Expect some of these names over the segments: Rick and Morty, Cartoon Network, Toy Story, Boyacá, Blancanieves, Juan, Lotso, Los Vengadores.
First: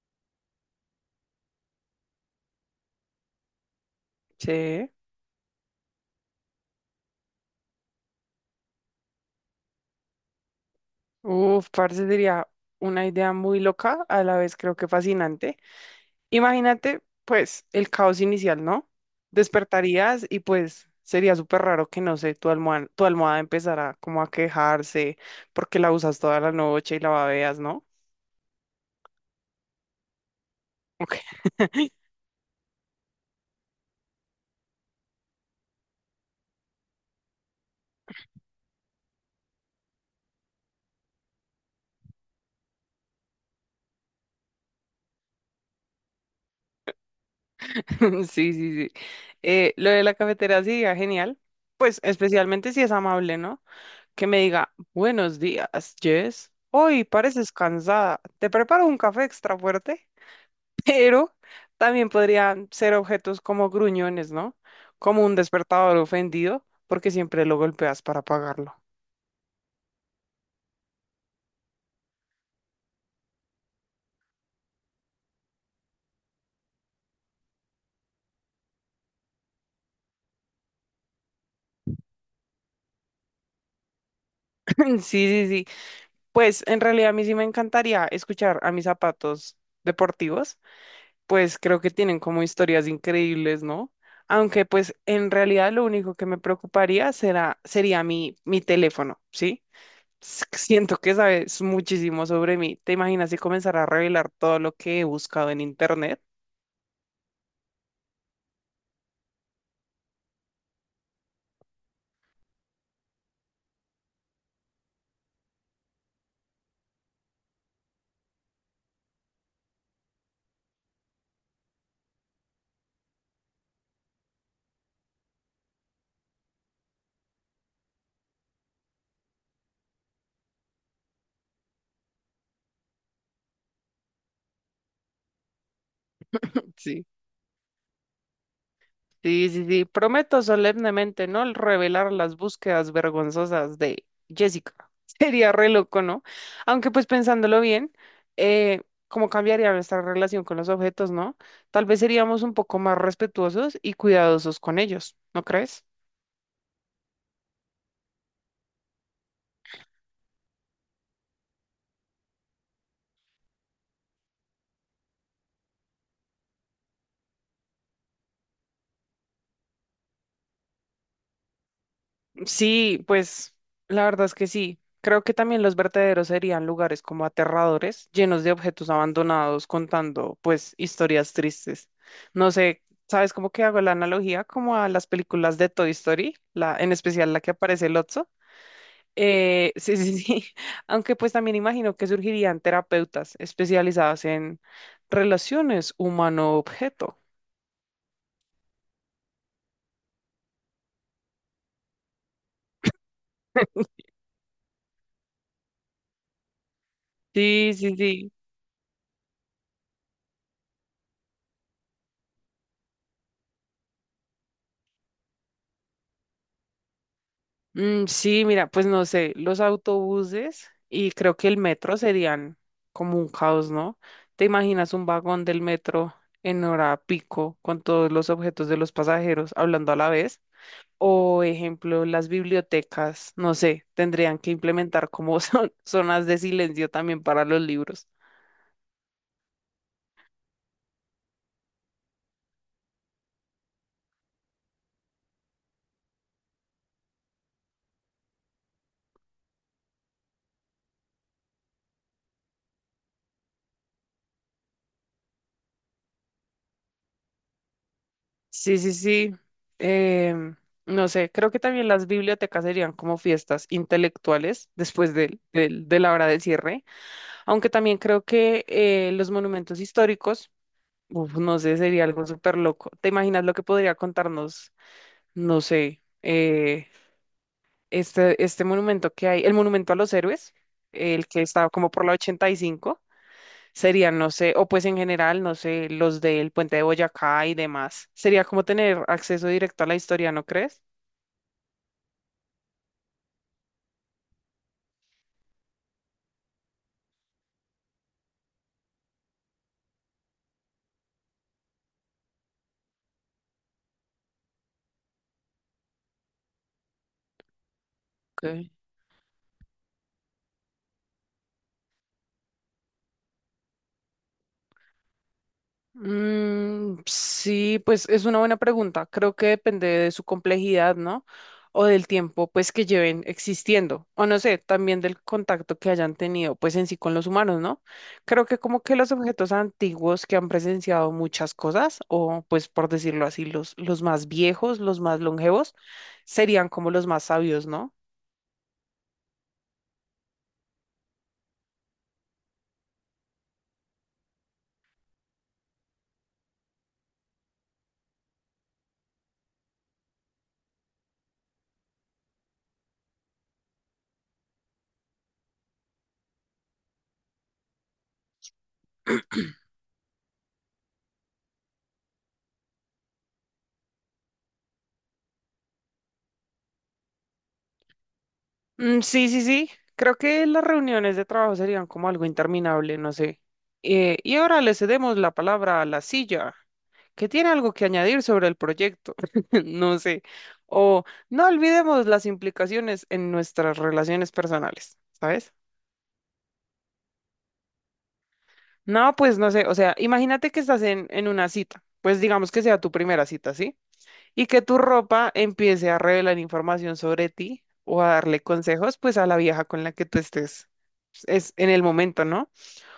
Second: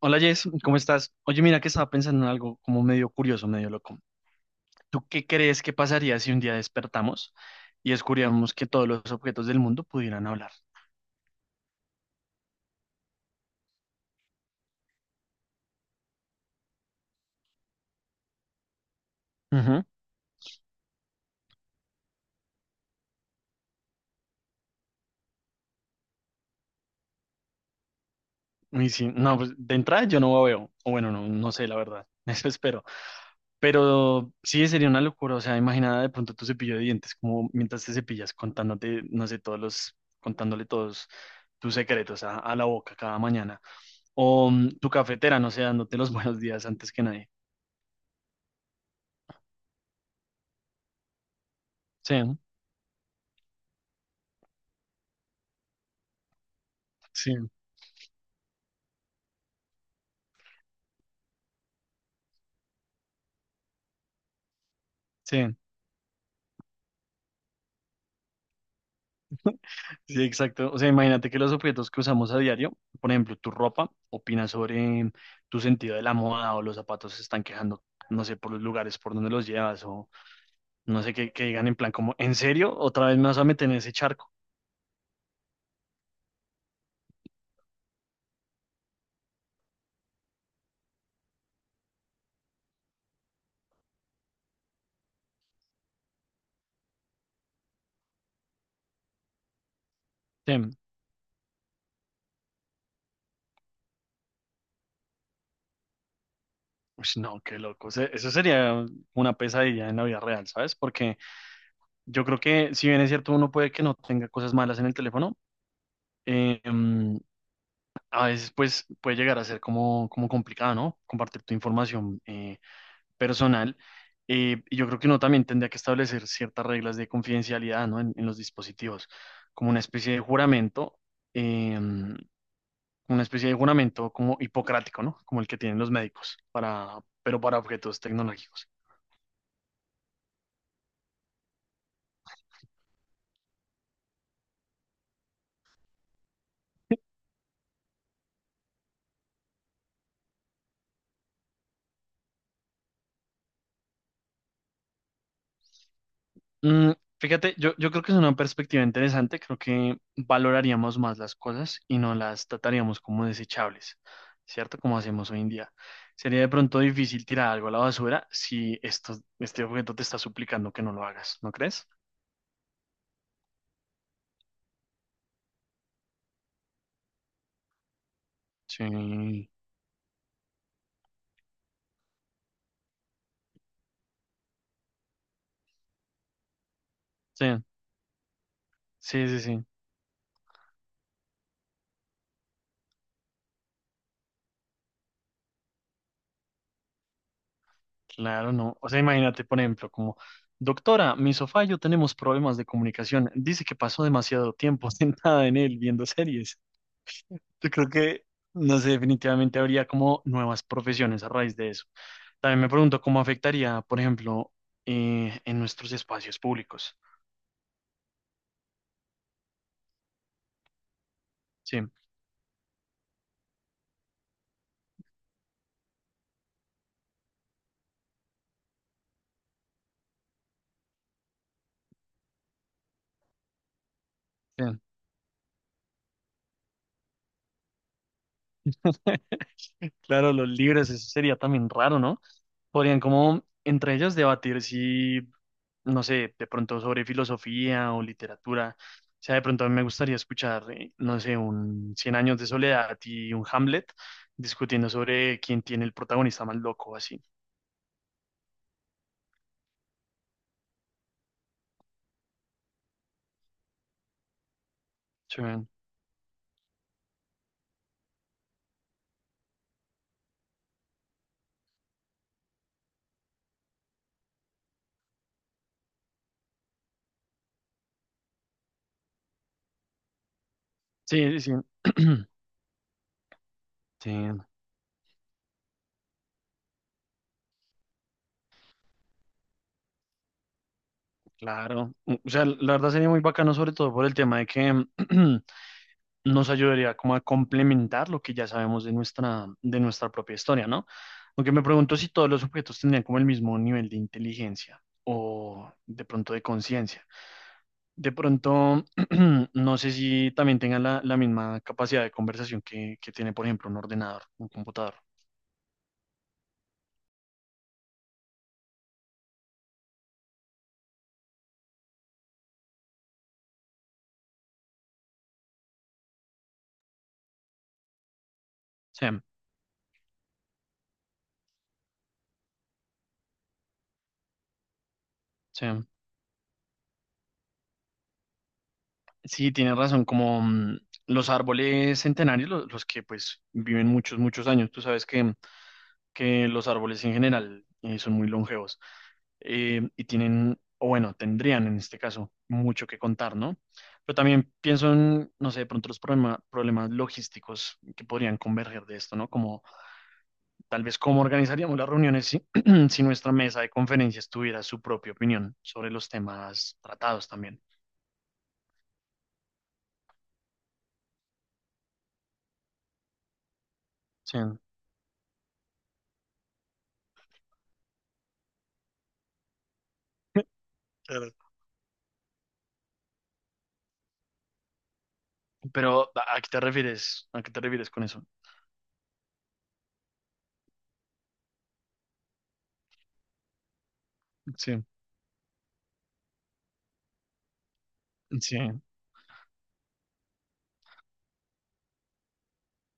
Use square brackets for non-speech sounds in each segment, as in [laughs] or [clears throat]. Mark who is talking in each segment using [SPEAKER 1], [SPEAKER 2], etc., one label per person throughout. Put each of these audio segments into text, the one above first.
[SPEAKER 1] Hola Jess, ¿cómo estás? Oye, mira que estaba pensando en algo como medio curioso, medio loco.
[SPEAKER 2] Sí.
[SPEAKER 1] ¿Tú qué crees que pasaría si un día despertamos y descubríamos que todos los objetos del mundo pudieran hablar?
[SPEAKER 2] Uf, parce, sería una idea muy loca, a la vez creo que fascinante. Imagínate, pues, el caos inicial, ¿no?
[SPEAKER 1] Ujú.
[SPEAKER 2] Despertarías y pues sería súper raro que, no sé, tu almohada empezara como a quejarse porque la usas toda la noche y la babeas, ¿no?
[SPEAKER 1] Y si, no, pues de entrada yo no veo, o bueno,
[SPEAKER 2] Ok,
[SPEAKER 1] no, no sé la verdad, [laughs] eso espero. Pero sí sería una locura, o sea, imagina de pronto tu cepillo de dientes, como mientras te cepillas contándote, no sé, todos los, contándole todos tus secretos a la boca cada mañana. O tu cafetera, no sé, dándote los [laughs] buenos días antes que nadie.
[SPEAKER 2] [laughs] sí, sí, sí. Lo de la cafetera sería genial, pues
[SPEAKER 1] Sí,
[SPEAKER 2] especialmente si es amable, ¿no? Que me diga, buenos días, Jess. Hoy
[SPEAKER 1] sí.
[SPEAKER 2] pareces cansada. ¿Te preparo un café extra fuerte? Pero también podrían ser objetos como gruñones, ¿no? Como un
[SPEAKER 1] Sí,
[SPEAKER 2] despertador ofendido, porque siempre lo golpeas para apagarlo.
[SPEAKER 1] sí, exacto. O sea, imagínate que los objetos que usamos a diario, por ejemplo, tu ropa, opina sobre tu sentido de la moda o los zapatos se están quejando, no sé, por los lugares por donde los llevas o no sé, que digan en plan como, ¿en serio? ¿Otra vez me vas a meter en ese charco?
[SPEAKER 2] [laughs] Sí, sí, sí. Pues en realidad a mí sí me encantaría escuchar a mis zapatos deportivos, pues creo que tienen como historias increíbles, ¿no? Aunque pues en realidad lo único que me preocuparía sería mi teléfono, ¿sí?
[SPEAKER 1] Sí.
[SPEAKER 2] Siento que sabes muchísimo sobre mí. ¿Te imaginas si comenzara a revelar todo lo que he buscado en internet?
[SPEAKER 1] Ush, no, qué loco. O sea, eso sería una pesadilla en la vida real, ¿sabes? Porque yo creo que si bien es cierto, uno puede que no tenga cosas malas en el teléfono, eh, em, a veces pues puede llegar a ser como, como complicado, ¿no? Compartir tu información personal, y yo creo que uno también tendría que establecer ciertas reglas de confidencialidad, ¿no? En los dispositivos, como una especie de juramento, eh, una especie de juramento como hipocrático, ¿no? Como el que tienen los médicos, para,
[SPEAKER 2] [laughs]
[SPEAKER 1] pero para objetos tecnológicos.
[SPEAKER 2] Sí, sí, sí. Prometo solemnemente no revelar las búsquedas vergonzosas de Jessica. [laughs] Sería re loco, ¿no? Aunque pues pensándolo bien, eh, cómo cambiaría nuestra relación con los objetos, ¿no? Tal vez seríamos un poco más respetuosos y cuidadosos con ellos, ¿no crees?
[SPEAKER 1] Mm, fíjate, yo creo que es una perspectiva interesante. Creo que valoraríamos más las cosas y no las trataríamos como desechables, ¿cierto? Como hacemos hoy en día. Sería de pronto difícil tirar algo a la basura si esto, este objeto te está suplicando que no lo hagas, ¿no crees?
[SPEAKER 2] Sí, pues la verdad es que sí. Creo que también los vertederos serían lugares como aterradores, llenos de objetos
[SPEAKER 1] Sí,
[SPEAKER 2] abandonados, contando pues historias tristes. No sé, ¿sabes cómo que hago la analogía? Como a las películas de Toy Story, la, en especial la
[SPEAKER 1] sí,
[SPEAKER 2] que aparece Lotso.
[SPEAKER 1] sí, sí, sí,
[SPEAKER 2] [laughs] Sí, sí, sí. [laughs] Aunque pues también imagino que surgirían terapeutas especializadas en relaciones humano-objeto.
[SPEAKER 1] claro, no. O sea, imagínate, por ejemplo, como, doctora, mi sofá y yo tenemos problemas de comunicación. Dice que pasó demasiado tiempo [laughs] sentada en él viendo series. Yo
[SPEAKER 2] Sí,
[SPEAKER 1] creo
[SPEAKER 2] sí,
[SPEAKER 1] que,
[SPEAKER 2] sí.
[SPEAKER 1] no sé, definitivamente habría como nuevas profesiones a raíz de eso. También me pregunto cómo afectaría, por ejemplo, en nuestros espacios públicos.
[SPEAKER 2] Mm, sí, mira, pues no sé, los autobuses y creo que el
[SPEAKER 1] Sí,
[SPEAKER 2] metro serían como un caos, ¿no? ¿Te imaginas un vagón del metro en hora pico con todos los objetos de los pasajeros hablando a la vez? O, ejemplo, las bibliotecas, no sé, tendrían que
[SPEAKER 1] bien.
[SPEAKER 2] implementar como son [laughs] zonas de silencio también para los libros.
[SPEAKER 1] Claro, los libres, eso sería también raro, ¿no? Podrían como entre ellos debatir si, no sé, de pronto sobre filosofía o literatura. O sea, de pronto a mí me gustaría escuchar, no sé, un Cien años de soledad y un Hamlet discutiendo sobre quién tiene el protagonista más loco, así.
[SPEAKER 2] Sí, sí, sí. em, no sé, creo que también las bibliotecas serían como fiestas intelectuales después
[SPEAKER 1] Sí,
[SPEAKER 2] de la hora del cierre. Aunque también creo que los monumentos históricos, uf, no sé, sería algo súper loco. ¿Te imaginas lo que podría contarnos, no sé, este monumento que hay, el monumento a los héroes, el
[SPEAKER 1] sí,
[SPEAKER 2] que
[SPEAKER 1] sí.
[SPEAKER 2] está como por la
[SPEAKER 1] Sí. [clears throat]
[SPEAKER 2] 85, sería,
[SPEAKER 1] Sí,
[SPEAKER 2] no sé, o pues en general, no sé, los del puente de Boyacá y demás? Sería como tener acceso directo a la historia, ¿no crees?
[SPEAKER 1] claro. Mm, o sea, la verdad sería muy bacano, sobre todo por el tema de que [clears throat] nos ayudaría como a complementar lo que ya sabemos de nuestra propia historia, ¿no? Aunque me pregunto si todos los objetos tendrían como el mismo nivel de inteligencia o de pronto de conciencia. De
[SPEAKER 2] Ok.
[SPEAKER 1] pronto, [clears throat] no sé si también tengan la, la misma capacidad de conversación que tiene, por ejemplo, un ordenador, un computador.
[SPEAKER 2] Mm, sí, pues es una buena pregunta. Creo que depende de su complejidad, ¿no? O del tiempo, pues, que lleven existiendo. O no sé, también del contacto que hayan tenido, pues, en sí con los humanos, ¿no? Creo que como que
[SPEAKER 1] Sí,
[SPEAKER 2] los objetos antiguos que han presenciado muchas cosas, o pues, por decirlo así, los más viejos, los más
[SPEAKER 1] sí.
[SPEAKER 2] longevos, serían como los más sabios, ¿no?
[SPEAKER 1] Sí, tienes razón, como los árboles centenarios, los que pues viven muchos, muchos años. Tú sabes que los árboles en general son muy longevos y tienen, o bueno, tendrían en este caso mucho que contar, ¿no? Pero también pienso en, no sé, de pronto los problemas logísticos que podrían converger de esto, ¿no? Como tal vez cómo organizaríamos las reuniones si, [clears throat] si nuestra mesa de conferencias tuviera su propia opinión sobre los temas tratados también.
[SPEAKER 2] Mm, sí, sí, sí. Creo que las reuniones de trabajo serían como algo interminable, no sé. Y
[SPEAKER 1] Sí.
[SPEAKER 2] ahora le cedemos la palabra a la silla, que tiene algo que añadir sobre el proyecto, [laughs] no sé. O no
[SPEAKER 1] [laughs]
[SPEAKER 2] olvidemos las implicaciones en nuestras relaciones personales, ¿sabes?
[SPEAKER 1] Pero, ¿a qué te refieres? ¿A qué te refieres con eso?
[SPEAKER 2] No, pues no sé, o sea, imagínate que estás en una cita, pues digamos que sea tu primera cita, ¿sí? Y que
[SPEAKER 1] Sí,
[SPEAKER 2] tu ropa empiece a revelar información sobre ti o a darle
[SPEAKER 1] sí,
[SPEAKER 2] consejos pues a la vieja con la que tú estés es en el momento, ¿no?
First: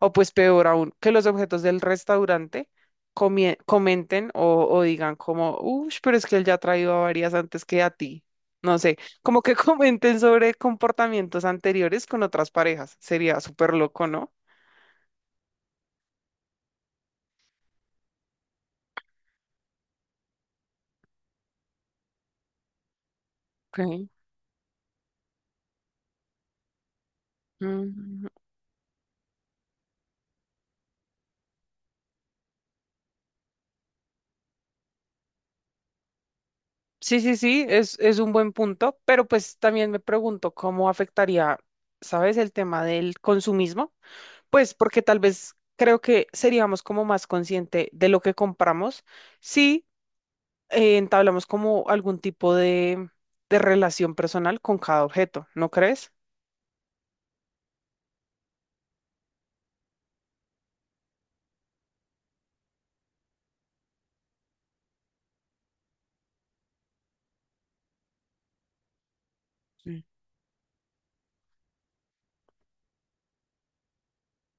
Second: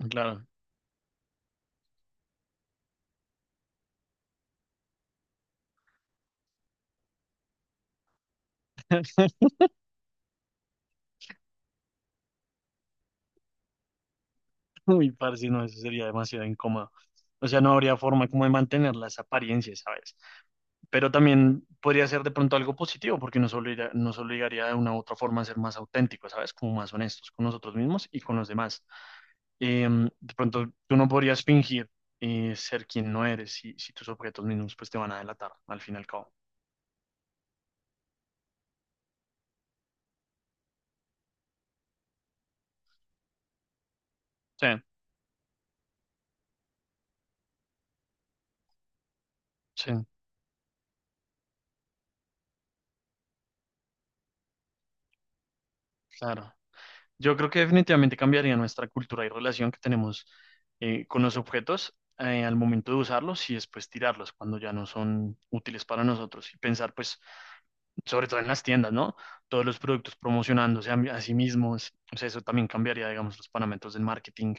[SPEAKER 2] O pues
[SPEAKER 1] claro.
[SPEAKER 2] peor aún, que los objetos del restaurante comenten o digan como, uff, pero es que él ya ha traído a varias antes que a ti. No sé, como que [laughs] comenten sobre comportamientos anteriores con otras parejas. Sería súper loco, ¿no?
[SPEAKER 1] [laughs] Uy, parce, no, eso sería demasiado incómodo. O sea, no habría forma como de mantener las apariencias, ¿sabes? Pero también podría ser de pronto algo positivo, porque
[SPEAKER 2] Ok.
[SPEAKER 1] nos obligaría de una u otra forma a ser más auténticos, ¿sabes? Como más honestos con nosotros mismos y con los demás. Em, de pronto, tú no podrías fingir ser quien no eres si, si tus objetos mismos pues te van a delatar, al fin y al cabo.
[SPEAKER 2] Sí, sí, sí, es un buen punto, pero pues también me pregunto cómo afectaría, ¿sabes?, el tema del consumismo,
[SPEAKER 1] Sí,
[SPEAKER 2] pues porque tal vez creo que seríamos como más consciente de lo que compramos si
[SPEAKER 1] sí,
[SPEAKER 2] entablamos como algún tipo de relación personal con cada objeto, ¿no crees?
[SPEAKER 1] claro. Yo creo que definitivamente cambiaría nuestra cultura y relación que tenemos con los objetos al momento de usarlos y después tirarlos cuando ya no son útiles para nosotros. Y pensar, pues, sobre todo en las tiendas, ¿no? Todos los
[SPEAKER 2] Mm.
[SPEAKER 1] productos promocionándose a sí mismos. O sea, eso también cambiaría, digamos, los parámetros del marketing.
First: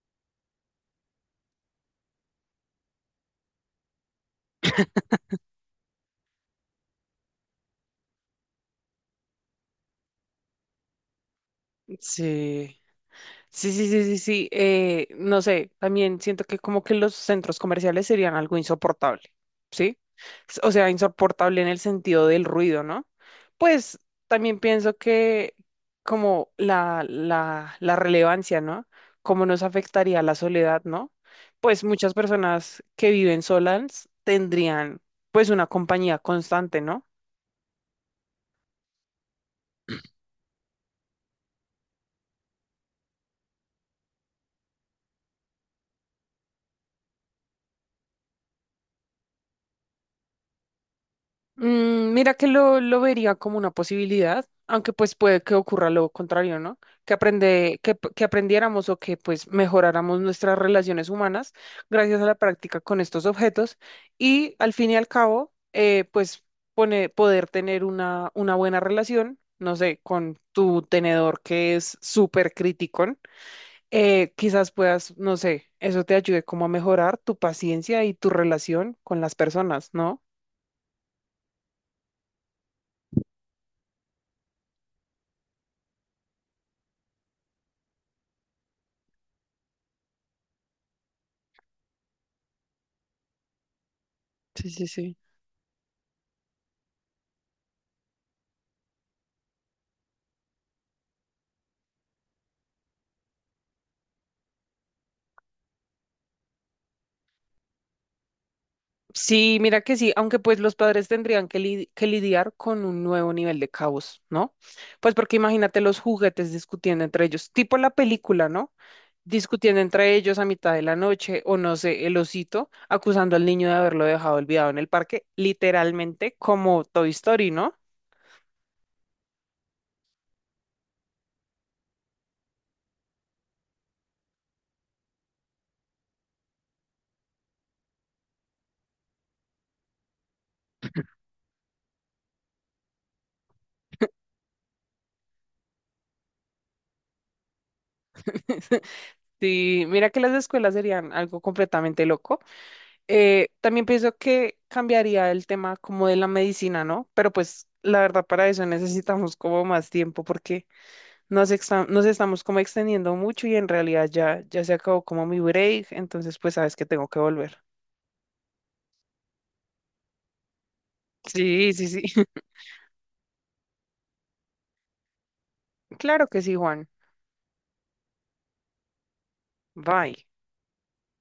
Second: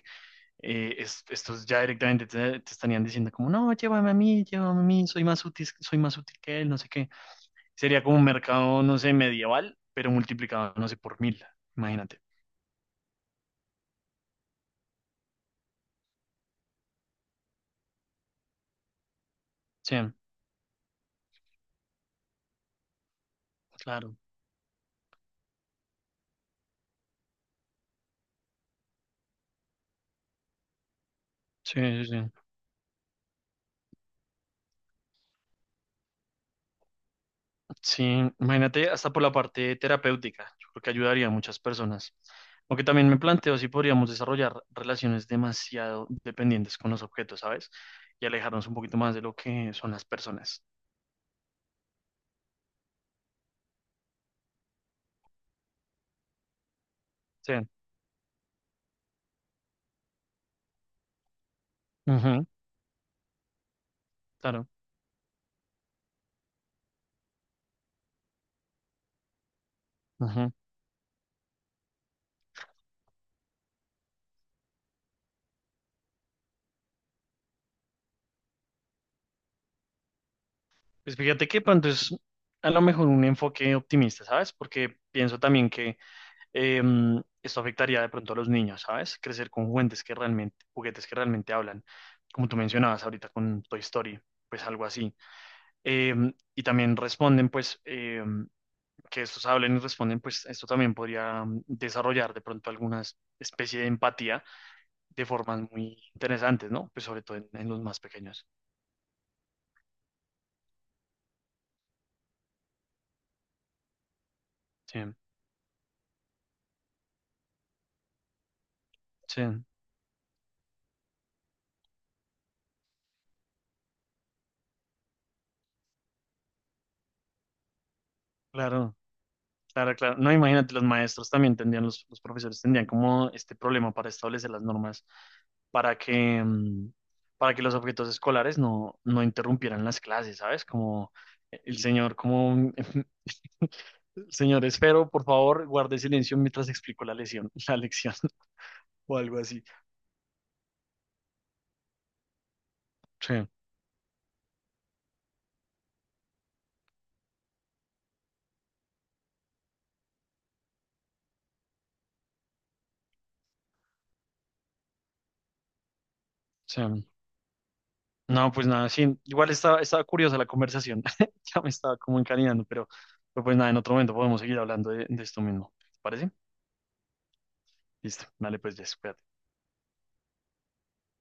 [SPEAKER 1] Estos ya directamente te estarían diciendo como, no, llévame a mí, soy más útil que él, no sé qué. Sería como un mercado, no sé, medieval, pero multiplicado, no sé, por mil. Imagínate.
[SPEAKER 2] Sí. Sí, sí, sí, sí, sí. No sé, también siento que como que los centros comerciales serían algo insoportable,
[SPEAKER 1] Sí,
[SPEAKER 2] ¿sí? O sea, insoportable en el sentido del ruido, ¿no? Pues
[SPEAKER 1] claro.
[SPEAKER 2] también pienso que como la relevancia, ¿no? Cómo nos afectaría la soledad, ¿no?
[SPEAKER 1] Sí,
[SPEAKER 2] Pues
[SPEAKER 1] sí,
[SPEAKER 2] muchas
[SPEAKER 1] sí.
[SPEAKER 2] personas que viven solas tendrían pues una compañía constante, ¿no?
[SPEAKER 1] Sí, imagínate hasta por la parte terapéutica, yo creo que ayudaría a muchas personas. Aunque también me planteo si podríamos desarrollar relaciones demasiado dependientes con los objetos, ¿sabes? Y alejarnos un poquito más de lo que son las personas.
[SPEAKER 2] Mm, mira que lo vería como una posibilidad, aunque pues puede que ocurra lo contrario, ¿no? Que
[SPEAKER 1] Sí.
[SPEAKER 2] aprende, que, p- que aprendiéramos o que pues mejoráramos nuestras relaciones humanas gracias a la
[SPEAKER 1] Ujú,
[SPEAKER 2] práctica con estos objetos, y
[SPEAKER 1] claro.
[SPEAKER 2] al fin y al cabo, pues poder tener una buena relación, no sé, con
[SPEAKER 1] Ujú.
[SPEAKER 2] tu tenedor que es súper criticón, quizás puedas, no sé, eso te ayude como a mejorar tu paciencia y tu relación con las personas, ¿no?
[SPEAKER 1] Pues fíjate que pronto es a lo mejor un enfoque optimista, ¿sabes? Porque pienso también que eh, esto afectaría de pronto a los niños, ¿sabes? Crecer con juguetes que realmente hablan, como tú mencionabas ahorita con Toy Story, pues
[SPEAKER 2] Sí,
[SPEAKER 1] algo
[SPEAKER 2] sí,
[SPEAKER 1] así.
[SPEAKER 2] sí.
[SPEAKER 1] Eh, y también responden, pues, que estos hablen y responden, pues esto también podría desarrollar de pronto alguna especie de empatía de formas muy interesantes, ¿no? Pues sobre todo en los más pequeños.
[SPEAKER 2] Sí, mira que sí, aunque pues los padres tendrían que lidiar con un nuevo nivel de caos, ¿no?
[SPEAKER 1] Sí,
[SPEAKER 2] Pues porque imagínate los juguetes discutiendo entre ellos, tipo la película, ¿no?
[SPEAKER 1] sí,
[SPEAKER 2] Discutiendo entre ellos a mitad de la noche, o no sé, el osito acusando al niño de haberlo dejado olvidado en el parque, literalmente como Toy Story, ¿no?
[SPEAKER 1] claro. Claro, claro. No, imagínate, los maestros también tendrían, los profesores tendrían como este problema para establecer las normas para que, para que los objetos escolares no, no interrumpieran las clases, ¿sabes? Como el señor, como [laughs] señor Esfero, por favor, guarde silencio mientras explico la lección
[SPEAKER 2] [laughs]
[SPEAKER 1] [laughs] o algo así.
[SPEAKER 2] Sí, mira que las escuelas serían algo completamente loco.
[SPEAKER 1] Sí,
[SPEAKER 2] También pienso que cambiaría el tema como de la medicina, ¿no? Pero pues la verdad para eso necesitamos como más tiempo porque nos estamos como extendiendo mucho y en realidad ya se acabó como mi break, entonces pues sabes que
[SPEAKER 1] sí.
[SPEAKER 2] tengo que volver.
[SPEAKER 1] No, pues nada, sí. Igual estaba, estaba curiosa la conversación. [laughs] Ya me
[SPEAKER 2] Sí, sí,
[SPEAKER 1] estaba
[SPEAKER 2] sí.
[SPEAKER 1] como
[SPEAKER 2] [laughs]
[SPEAKER 1] encaminando, pero pues nada, en otro momento podemos seguir hablando de esto mismo. ¿Te
[SPEAKER 2] Claro
[SPEAKER 1] parece?
[SPEAKER 2] que sí, Juan.
[SPEAKER 1] Listo, dale, pues ya, espérate.
[SPEAKER 2] Bye.